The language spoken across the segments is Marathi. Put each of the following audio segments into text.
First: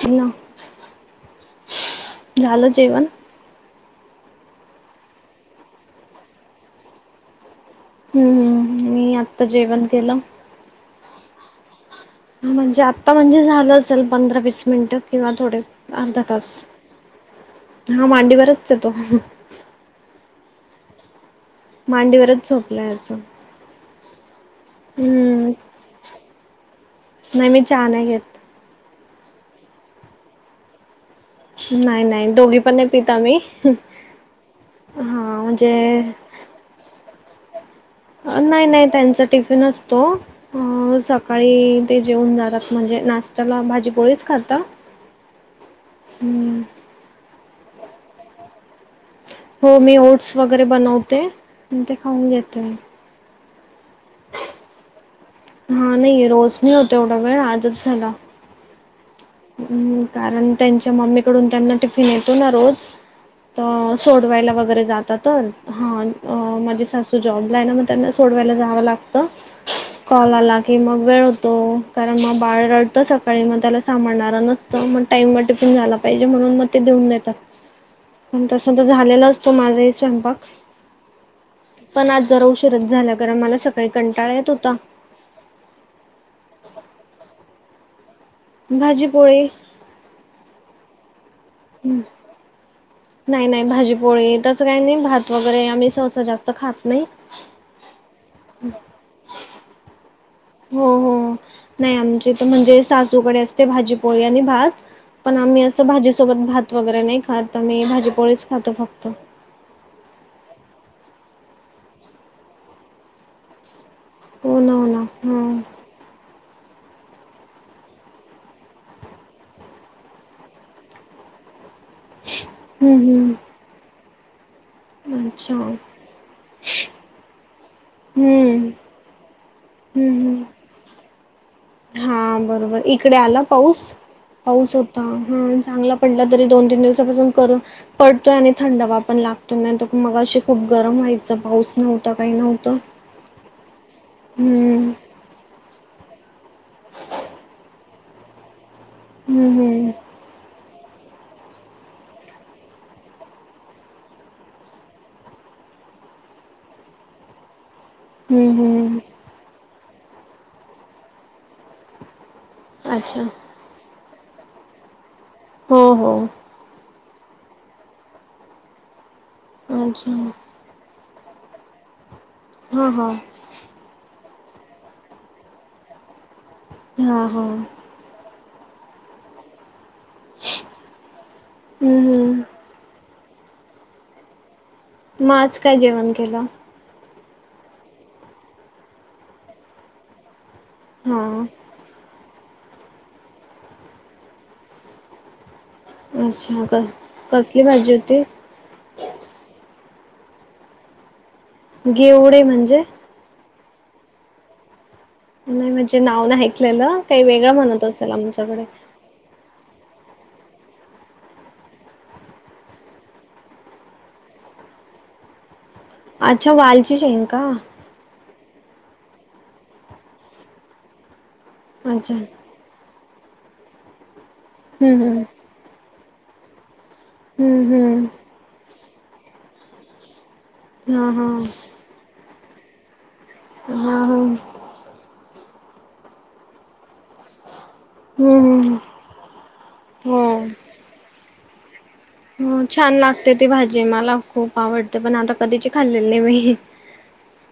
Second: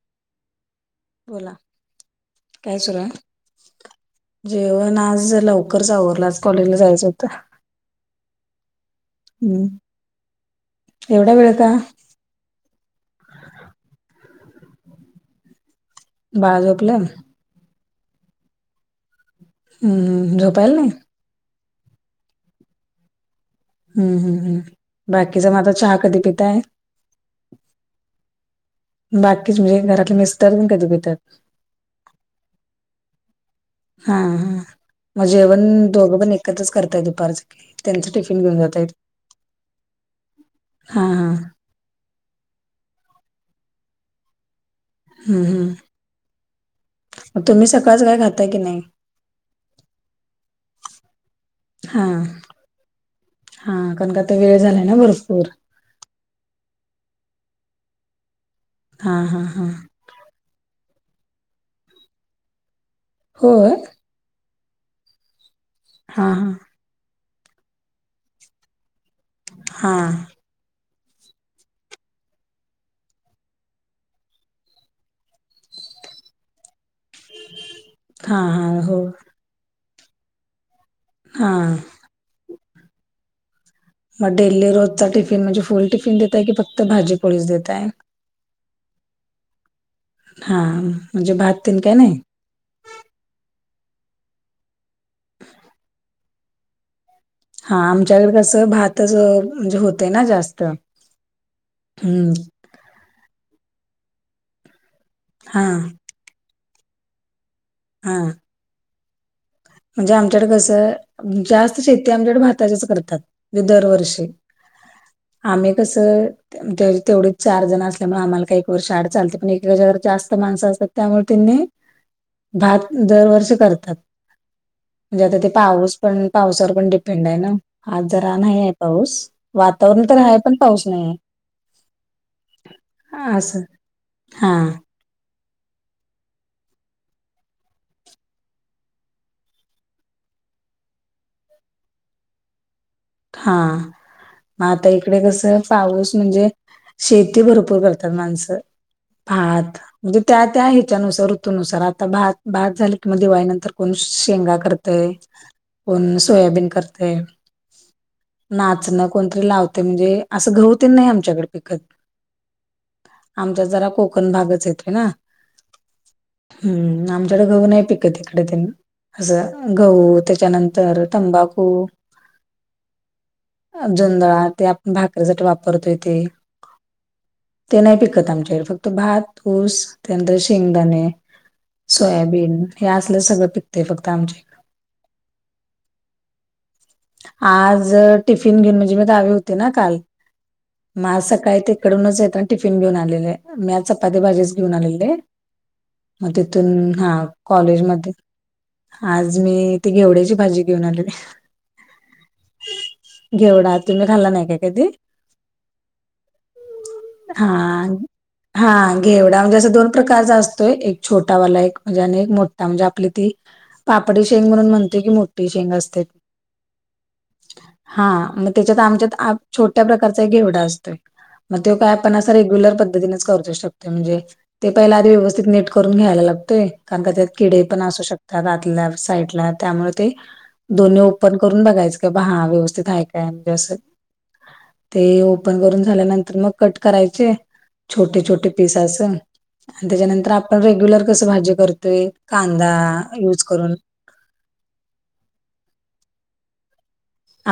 हॅलो. बोला, काय सुरूय? जेवण आज लवकरच आवरलं, आज कॉलेजला जायचं होत. हम्म हम् मी आत्ता हम्म जेवण केलं. एवढा वेळ का [inaudible] ह म्हणजे आता म्हणजे झालं असेल पंधरा, वीस मिनिटं किंवा थोड अर्धा तास, बाळ झोपलं हा मांडीवरच हाय तो. हम्, झोपायल नाही? मांडीवरच झोपलंय अस. हम् हम्म हम्, बाकीच म आता चहा कधी पिताय? नाही मी चहा नाही घेत. बाकीच म्हणजे घरातले मिस्टर [unintelligible] कधी पित्यात? नाही नाही दोघी पण नाही पित आम्ही, हा म्हणजे खरचच करताय दुपारच? त्यांच टिफिन घेऊन नाही नाही जातायत त्यांचा टिफिन असतो अं हा हा सकाळी ते जेवून जातात, म्हणजे नाश्त्याला भाजी पोळीच खाता. हम्म हम्म, हम्म म तुम्ही सकाळचं काय खाताय की नाही? हो मी ओट्स वगैरे बनवते अन् ते हा खाऊन घेते. हा कारण का आता वेळ झालाय ना भरपूर. हा नाही रोज नाही होत एवढा वेळ आजच झाला. हा हा. हा हम कारण त्यांच्या मम्मीकडून त्यांना टिफिन येतो ना रोज होय तर सोडवायला वगैरे जात तर हा अं माझे सासू [unintelligible] त्यांना सोडवायलाव जाव लागत हा कॉल आला की मग वेळ होतो कारण म बाळ रडतं सकाळी मग त्याला स सांभळणारा नसतं म टाइमवर टिफीन झाला पाहिजे म्हणून मग ते देऊन जा ता, हा पण हा तस तर हो झालेला असतो माझे स्वयंपाक. हा, पण आज जरा उशीरच झाला कराण मला स मग डेली रोजचा टिफिन म्हणजे फुल टिफिन देतय की फक्त भाजी पोळीच देताय? भाजीपोळी. हा म्हणजे भात तेन काय नाही. नाही नाही भाजीपोळी तसं काय नाही भात वगैरे आम्ही सहसा जास्त खात नाही. हा आमच्याकडे कसं भातच म्हणजे होते ना जास्त. हो हो, नाही आमच्या हम्म इथे म्हणजे सासूकडे असते भाजीपोळी आणि भात पण आम्ही हा असं भाजीसोबत भात वगैरे नाही खात आम्ही हा भाजीपोळीच खातो फक्त. म्हणजे आमच्याकडे कसं जास्त शेती आमच्याकडे भाताचीच करतात म्हणजे दरवर्ष षी, हो ना हो ना हम्म आम्ही कसं दर तेवढं चार जण असल्यामुळे आम्हाला काही वर्ष आड चालते पण एका वेळी जास्त माणसं असतात त्यामुळे त्यांनी भात हम्म दरवर्षी करतात. म्हणजे हम्म आता ते अच्छा हम्म. पाऊस पण पावसावर पण डिपेंड आहे ना आज जरा नाही हम्म आहे पाऊस. वातावरण तर आहे हम्म पण पाऊस नाहीये. हा बरोबर इकडे आला असं पाऊस, हा पाऊस होता हा चांगला पडला तरी दोन-तीन दिवसापासून करून पडतोय आणि थंडवा पण लागतो, नाही तर मगाशी खूप गरम व्हायचं पाऊस नव्हता काही नव्हतं. हा मग आता हम्म. इकड कसं पाऊस म्हणजे शेती भरपूर तर माणसं हं, भात हं. म्हणजे त्या-त्याह्याच्या नुसार ऋतूनुसार आता भात-भात झाले किंवा दिवाळीनंतर कोण शेंगा कर तय, कोण सोयाबीन करतेय, हं, हं. नाचण कोणतरी लावते म्हणजे असं गहूतेन नाही आमच्याकडे पिकत. अच्छा [inaudible] आमच्यात जरा कोकण भागच येतय ना. हो हो. हम्म आमच्याकडे गहू नाही पिकत हिकडंतिन असं अच्छा. गहू त्याच्यानंतर. तर तंबाकू. हा- हा. जुंंदळा ते आपण भाकरीेसाठी वापरतोय ते. हा हा. ते नाही पिकत आमच्याकडे फक्त भात, ऊस, त्यानंतर शेंगदाणे, हं, हं. सोयाबीन. हे असलं सगळं पिकते फक्त आमचे. मग आज काय जेवण केलं? आज टिफिन घेऊन म्हणजे मी गावी होते ना काल मग आज हां. सकाळी ते. इकडूनचेतना टिफिन घेऊन आलेले. मी आज चपाती भाजीच घेऊन आलेलं. मग अच्छा. तिथून क हा कसली भाजी कॉलेजमध्ये. होती? आज मी ती घेवड्याची भाजी घेऊन आलेले. घेवडे म्हणजे? घेवडा तुम्ही खाल्ला नाही का कधी? नाही म्हणजे नाव नाही ऐकलेलं काही वेगळं म्हणत हा. असेल माझ्याकडे. हा घेवडा म्हणजे असं दोन प्रकारचा असतोय एक छोटा वाला एक म्हणजे आणि एक मोठा म्हणजे आपली ती. पापडी शेंग म्हणून म्हणतोय की मोठी शेंग असतेय. अच्छा वालची शेंग का? हा मग त्याच्यात आमच्यात छोट्या प्रकारचा एक घेवढा असतोय. मग तेव काय, अच्छा. आपण अस रेग्युलर पद्धतीनेच करतोय शकतोय म्हणजे ते हं, पहिला आधी हं. व्यवस्थित नीट. करून घ्यायला लागतोय कारण त्या त्यात हं, किडे पण असू हं. शकतात आातल्या साईडला त्यामुळे ते. दोन्ही हां, ओपन हां. करून बघायचं का बा हा व्यवस्थित आहे काय म्हणजे असं. हां, हां. ते ओपन करून झाल्यानंतर मग कट करायचे छोटे- हं, छोटे पीस हं. असं. आणि त्याच्यानंतर हो. आपण रेग्युलर कसं भाजी करतोय. हो कांदा छान लागते यूज ती करून भाजी मला खूप आवडते पण आता कधीची खाल्लेली नाही मी.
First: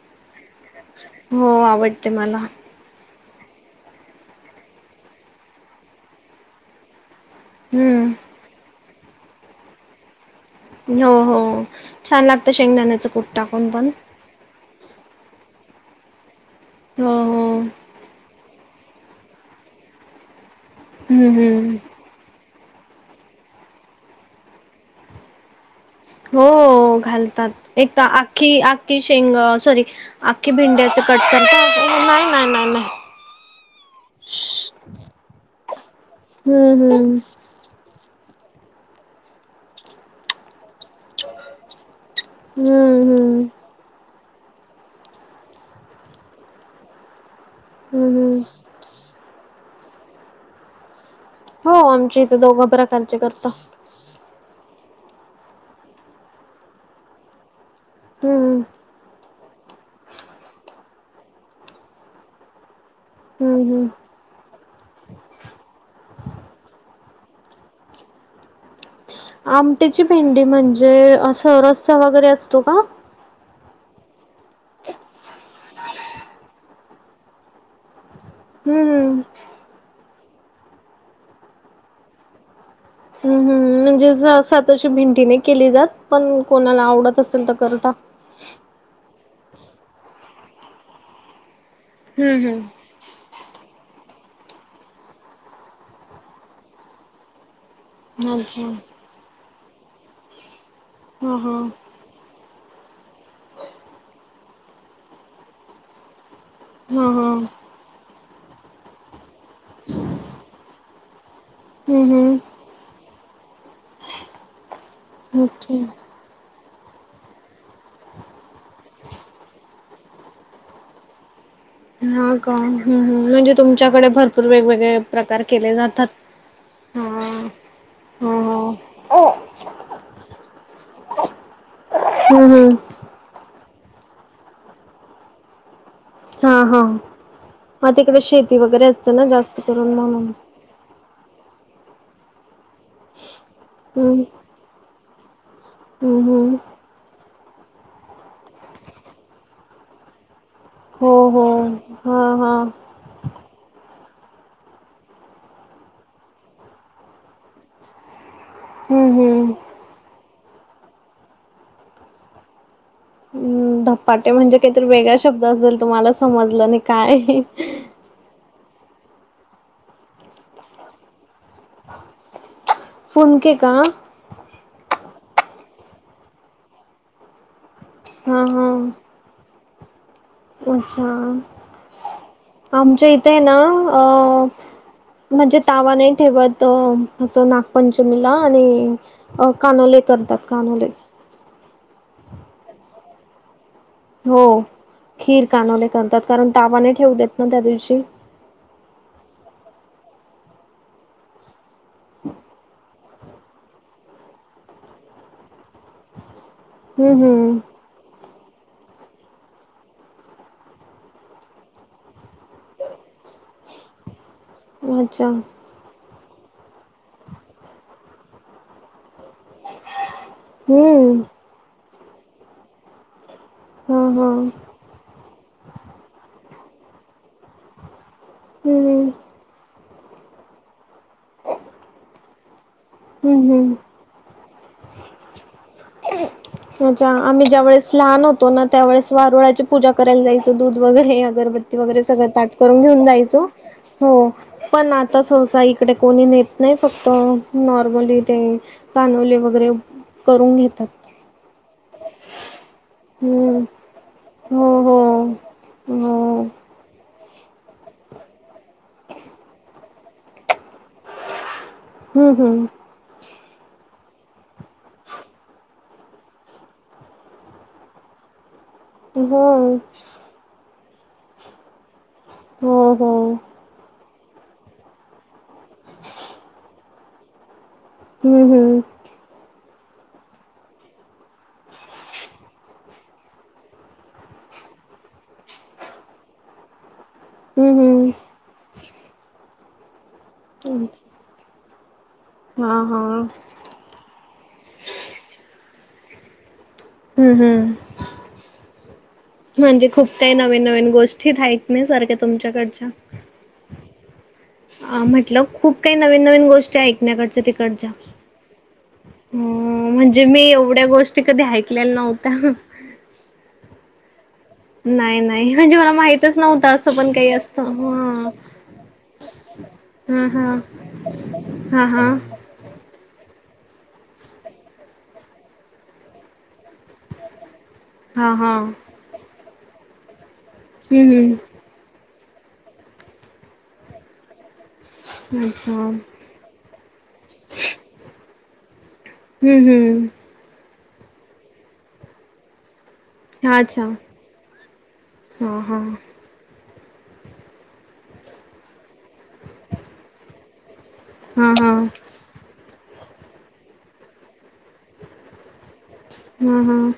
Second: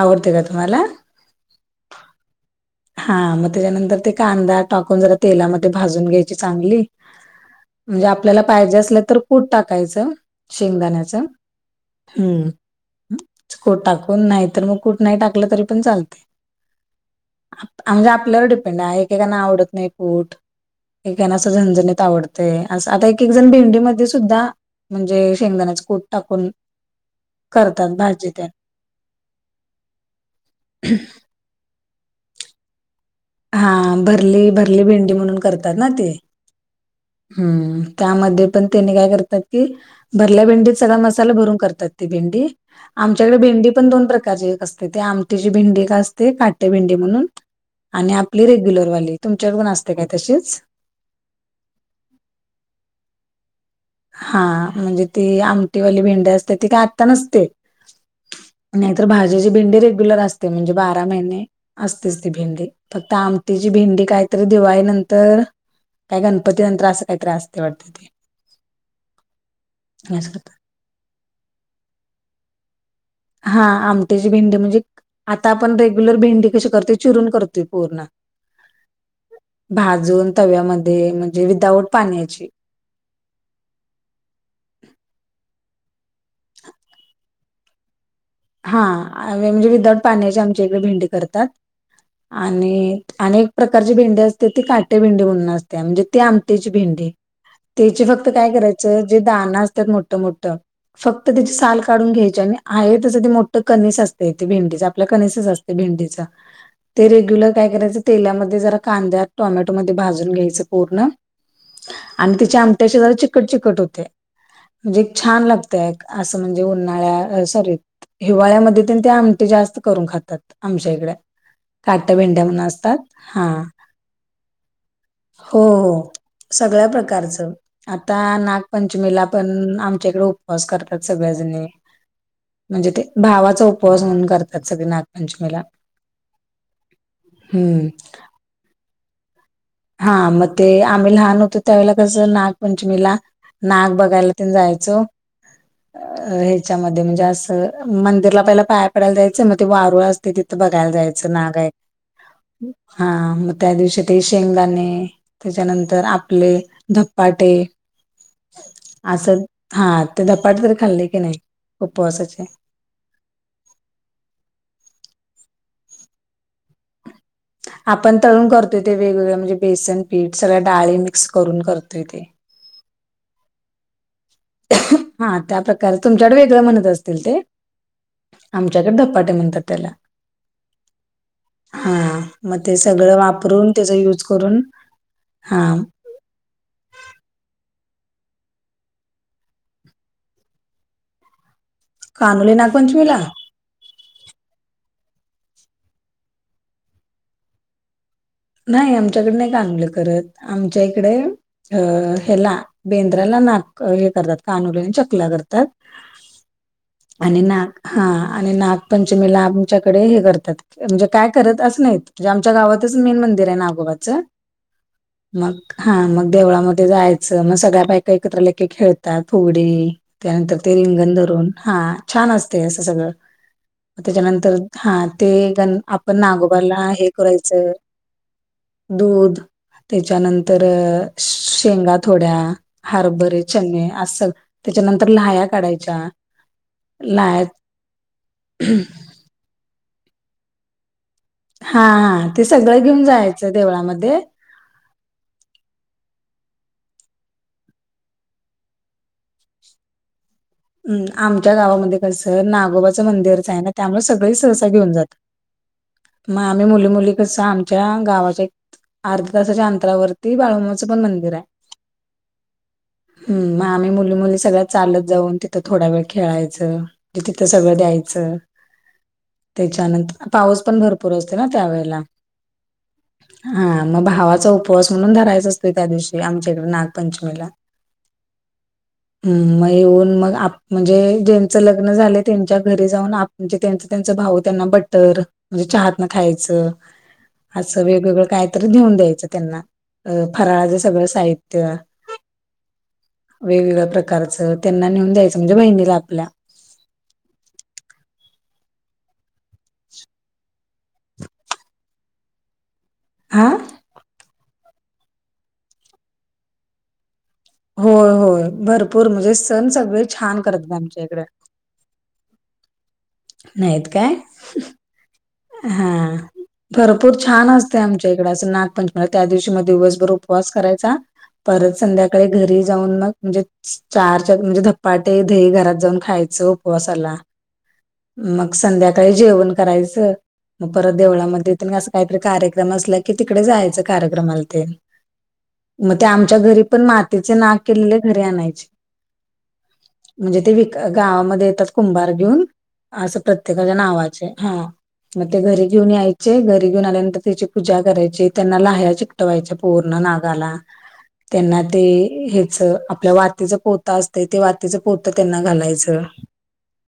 आवडते का तुम्हाला. हो आवडते मला. हा मग त्याच्यानंतर ते कांदा टाकून जरा तेलामध्ये भाजून घ्यायची चांगली. हम्म. म्हणजे आपल्याला पाहिजे असल्या तर कुठ टाकायचं. हो शेंगदाण्याच हो. छान हम्. लागतं शेंगदाण्याचं कूट [inaudible] टाकून पण कोण नाही तर मग कुठ नाही टाकलं तरी पण चालते. हो हो म्हणजे आपल्यावर डिपेंड आहे एकेकना आवडत नाही कूट [inaudible] हम्म अस हम्म. झनझणीत आवडत. ते अस आता एक एक जण भेंडीमध्ये सुद्धा म्हणजे शेंगदाण्याच. कूट टाकून हो घालतात एक करतात तर भाजी ते आखी आखखी शेंग सॉरी. आख्खी भिंड्याचं [inaudible] हा भरली भरली भेंडी म्हणून करतात ना ते. हम्म हम्म त्यामध्ये पण त्याने काय करतात कि भरल्या भेंडीत सगळा मसाला भरून करतात ते भेंडी. हम्म आमच्याकडे. हम्म भेंडी पण दोन प्रकारची एक असते ते आमटेची भिंडी एक असते काटे भेंडी म्हणून. आणि हम्म हम्म. आपली रेग्युलरवाली तुमच्याकडून असते काय तशीच. हो आमच्या इथे दोघा बरा [unintelligible] करतो. हा म्हणजे ती आमटीवाली भेंडे असते ती काय आत्ता नसते. हम्म नाहीतर भा जी जी भिंडी रेग्युलर असते म्हणजे बारा महिने असतेच ती भिंडी फक्त हम्म आमटीची हम्म. भेंडी काय तर दिवाळी नंतर काय गणपती नंतर असं काही त्रास ते वाटत ते आमटेची भेंडी म्हणजे सरस्ता वगैरे असतो का? हा आमट्याची भेंडी म्हणजे आता आपण रेग्युलर भेंडी कशी करतोय चिरून करतोय पूर्ण. हम्म.... भाजून तव्यामध्ये म्हणजे विदाउट पाण्याची. हम्म हम्म म्हणजे सातशी भिंडी नाही केली जात पण कोणाला आवडत असेल तर करता हा म्हणजे विदाऊट पाण्याची आमची एकडे भेंडी करतात हम्म हम्म. आणि अनेक प्रकारची भेंडी असते ती काटे भिंडी म्हणून असते म्हणजे ती आमटची भिंडी त्याचे फक्त काय अच्छा करायचं जे दाणं असतात मोठ मोठं फक्त हा त्याची हा साल काढून घ्यायचे आणि आहे तसं ते मोठ कनिस असते ते भेंडीचा आपल्या कनसच असते भेंडीचा हा ते हा रेग्युलर काय करायचं तेलामध्ये जरा कांद्यात टोमॅटोमध्ये भाजून घ्यायचं पूर्ण. हम्म आणि हम्म तिच्या आमट्याशी जरा चिकट चिकट होते म्हणजे छान ओके. लागते एक. असं म्हणजे उन्हाळ्या सॉरी हिवाळ्यामध्ये ते आमटे जास्त करून खातात आमच्या इकड. हा का हम्म हम्म हा म्हणजे तुमच्याकडे भरपूर वेगवेगळे प्रकार हो केले जातात. हो सगळ्या हा प्रकारचं आता हो हो नागपंचमीला पण आमच्याकडे उपवास करतात सगळ्याजणी हम्म हम्म. म्हणजे ते भावाचा उपवास म्हणून करतात सगळे नागपंचमीला. हा हा हम्म मग तिकडे शेती वगैरे असतें ना जास्त करून ना हा म्ह मग ते आम्ही लहान होतो त्यावेेला कसं नागपंचमीला नाग हम्म बघायला ते जायचो. हम्म अ हम्म ह्याच्यामध्ये म्हणजे असं मंदिरला पहिलं पाया पडायला जायचं मग ते वारूळ असते तिथ बघायला हो जायच हो नागय हा मग त्या दिवशी ते शेंगदाणे त्याच्यानंतर आपले धप्पाटे.... हम्म असं हम्म. हा ते धपाट तरी खाल्ले की नाही उपवासाचे हम्म धपाटे म्हणजे काहीतरी वेगळा शब्द असेल तुम्हाला समजलं नाही काय? आपण तळून करतोय ते वेगवेगळ्या म्हणजे बेसन पीठ सगळ्या डाळे मिक्स करून करतोय ते. फुन केे का हा त्या प्रकार तुमच्याकडे वेगळं म्हणत असतील ते हा हा आमच्याकडे धपाटे म्हणतात त्याला अच्छा हा मग ते आमच्या सगळं इथे ये ना वापरून त्याचा अ युज करून म्हणजे हा तावा नाही ठेवत असं नागपंचमीला आणि अ कानोले करतात कानोले कनोळे नागपंचमीला हो खीर कानवले करतात कारण तावाने ठेवू देत ना त्या दिवशी नाही आमच्याकडे नाही कानवले करत आमच्या इकडे अ ह्याला बेंद्राला नाक हे करतात कानोलीने चकला करतात हम्म आणि हम्म. नाक हा आणि नागपंचमीला आमच्याकडे हे करतात म्हणजे काय करत अस नाहीत म्हणजे आमच्या गावात मेन मंदिर आहे नागोबाच. अच्छा मग, हा मग देवळामध्ये जायचं मग सगळ्या बायका एकत्र लेखे खेळ त्या फुगडी त्यानंतर ते रिंगण हम्म धरून हा छान असते असं सगळं हा हा हम्म त्याच्यानंतर हा ते गण आपण नागोबाला हे करायचं हम्म दूध त्याच्यानंतर शेंगा थोड्या हरभरे, हम्म हम्म. चणे आहे अस त्याच्यानंतर लाह्या काढायच्या अच्छा लाह्या आम्ही ज्यावेेळेस लहान होतो ना त्यावेळेस वारुळाची पूजा करायला जायचो दूध वगैरे अगरबत्ती हा वगैरे सगळं हा ते ताट करून घेऊन जायचो जायचं देवळामध्ये हो पण आता सहसा इकडे कोणी नेत नाही फक्त नॉर्मली ते कानोले वगैरे करून घेत हम् आमच्या गावामध्ये कसं नागोबाचं मंदिरच आहे हम्म ना त्यामुळे सगळे सहसा हो घेऊन जातात हो मग हो आम्ही मुली मुली कस आमच्या गावाच्या एक अर्ध्या तासाच्या अंतरावरती बाळूमामाचं पण मंदिर आहे हम्म हम्.. हम.. ही मुली मुली सगळ्या चालत जाऊन थ थोडा वेळ खेळायचं म्हणजे तिथं सगळं द्यायचं हो त्याच्यानंतर पाऊस पण भरपूर असते ना त्यावेेळेला हो हो हा मग भावाचा उपवास म्हणून धरायचा असतो त्या दिवशी आमच्या इकडे नागपंचमीला हम्म हम्.. ह मग येऊन मग आप म्हणजे ज्यांचं लग्न झाले त्यांच्या घरी जाऊन म्हणजे त्यांच त्यांच भाऊ त्यांना बटर म्हणजे चहातनं खायचं असं हम्म वेगवेगळं कायतरी घेऊन द्यायचं त्यांना अ फराळाचं हम्म सगळं साहित्य हा हा वेगवेगळ्या प्रकार कारण त्यांना नेऊन द्यायचं म्हणजे बहिणीला आपल्या हम्म हम् म्हणजे खूप काही नवीन नवीन गोष्टी [inaudible] नाही सारख्या तुमच्याकडच्या हा.. ह म्हटलं खूप काही नवीन नवीन गोष्टी ऐकण्याकडच्या तिथ होय होय भरपूर म्हणजे सण सगळे म्हणजे छान मी करतात एवढ्या आमच्या गोष्टी इकडे कधी ऐकलेल्या नव्हत्या नाहीत काय? नाही नाही म्हणजे हा मला माहितच नव्हतं असं पण भरपूर काही छान असतं. असते.. आमच्या इकडे हां. असं नागपंचमीला त्या दिवशी म दिवसभर हां, उपवास हां. करायचा परत हां, हां. संध्याकाळी घरी जाऊन मग म्हणजे चार चार म्हणजे धपाटे दही घरात जाऊन खायचं उपवासाला हां, मग हां. संध्याकाळी जेवण करायचं मग परत हं, देवळामध्ये हं. अस काहीतरी कार्यक्रम असला की तिकडे जायच कार्यक्रमाला ते अच्छा. मग ते आमच्या घरी पण मातीचे ना केलेले घरी आणायचे हम्म हम्.. म्हणजे ते विक गावामध्ये येतात कुंभार घेऊन असं प्रत्येकाच्या अच्छा. नावाचे हा मग ते हां, घरी हां. घेऊन याय चे घरी घेऊन आल्यानंतर, त्याची पूजा करायची. त्यांना लाह्या चिकटवायच्या पूर्ण नागाला [inaudible] त्यांना ते हां. हेच आपल्या वा वातीचा पोत असते ते वातीचं पोत त्यांना घालायचं हम हम..